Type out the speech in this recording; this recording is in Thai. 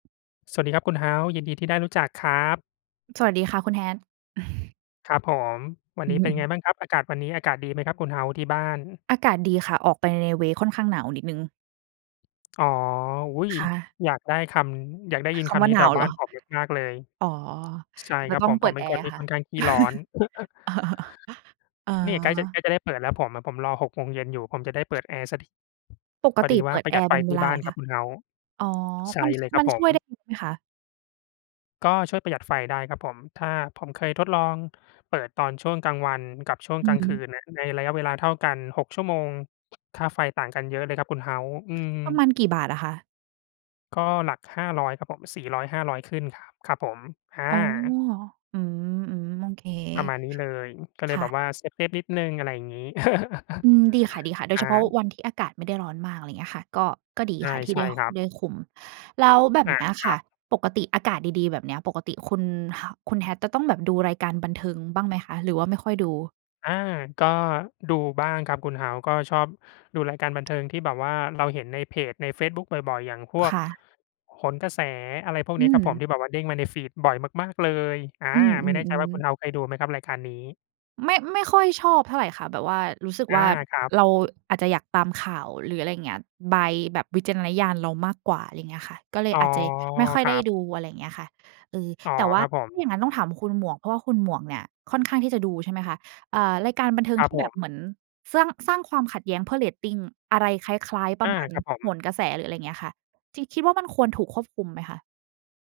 ส สวัสดีครับคุณเฮาส์ ยินดีที่ได้รู้จักครับ สวัสดีค่ะคุณ Hat ครับผม วัอนืนอี้ ฮเป็นไึ งบ้างครับ? อากาศวันนี้ อากาศดีไหมครับคุณเฮ้าส์ที่บ้าน? อากาศดีค่ะ ออกไปใน เวย์ ค่อนข้างหนาวนิดหนึ่ง อ๋อ อุ๊ย ค่ะ อยากได้คำ อยากได้ยินคคำว่ำนีา้หแนถาววเบ้หรานอ? ผมมาก ๆ เลย อ๋อ ช ใช่จคะรับต้อผงม เปผิมดเปแ็นอครน์ที่ค่ะ ค่อนข้างขี้ร้อน อนี่ใกล้จะ ใา กล้จะได้เปิดแล้ว ผมอะผมรอ 18:00 อยู่ ผมจะได้เปิดแอร์สักที ปกพอตดิีวเ่ปา ิดปรแะอหยัดร์ไเฟป็นเทวี่ลาบ้เาหรนอคครัะ? บคุณเฮาส์ อ๋อ ใชมั่น เลยครมัับนผช่ม วยได้เยอะไหมคะ? ก็ช่วยประหยัดไฟได้ครับผม ถ้า ผมเคยทดลองเปิดตอนช่วงกลางวันกับช่วงอืกลอางฮคืึ นอะ ในระยะเวลาเท่ากัน 6 ชั่วโมง ค่าไฟต่างกันเยอะเลยครับ คุณเฮาส์ อืม ประมๆ าณกี่บาทอะคะ? ก็หลัก 500 ครับผม 400-500 ขึ้นครับ ครับผม ออ๋อ า อืม ๆ โอเค ประมาณนี้เลย อือ ก็เคลย่แบบะ ว่าเซฟ ๆ นิดหนึ่ง อะไรอย่างงี้ อืม ดีค่ะ ๆ โดอยเา ฉพาะวันที่อากาศไม่ได้ร้อนมาก อะไรอย่างเงี้ยค่ะ ก็ ก็ดีใช่ ค่ะทีใ่ชไ่ด้ ค ครับ ได้คุม แล้วแบบอเา นี้ยคคร่ัะ บ ปกติอากาศดี ๆ แบบเนี้ย ปกติคุณฮาว คุณ Hat จะต้องแบบดูรายการบันเทิงบ้างไหมคะ? หรือว่า ไม่ค่อยดู? อา ก็ดูบ้างครับ คุณเฮาส์ ก็ชอบดูรายการบันเทิงที่แบบว่าเราเห็นในเพจในเฟซบุ๊ก บ่อย ๆ อย่างพวคก่ะ โหนกระแส อะไรพวกอนี้ืครับผม ทม ี่แบบว่าเด้งมาใน feed บ่อยมาก ๆ เลย อา อืม ไม่แน่ใจว่า คุๆ ณๆ เฮาส์เคยดูไหมครับ รายการนี้? ไม่ ไม่ค่อยชอบเท่าไรค่ะ แบบว่ารู้สึกอวา ่า ครับ เราอาจจะอยากตามข่าว หรืออะไรอย่างเงี้ย ใบ แบบวิจารณญาณเรามากกว่า ไรเงี้ยค่ะ ก็เลอย๋อ อาจจะไม่ค่อยครไดั้บ ดู อะไรอย่างเงี้ยค่ะ เออ อ๋อ แต่ว่คารับผถ้าอม ย่างงั้นต้องถามคุณหมวก เพราะว่าคุณหมวกเนี่ยค่อนข้างที่จะดู ใช่ไหมคะ? เอ่อ รายการบันเทิงครัทบี่ผแบบม เหมือนสร้าง สร้างความขัดแย้งเพื่อเรตติง อะไร คล้าย ๆ ปอระา มาณครับผโหม นกระแส หรืออะไรอย่างเงี้ยค่ะ จริง คิดว่า มันควรถูกควบคุมไหมคะ?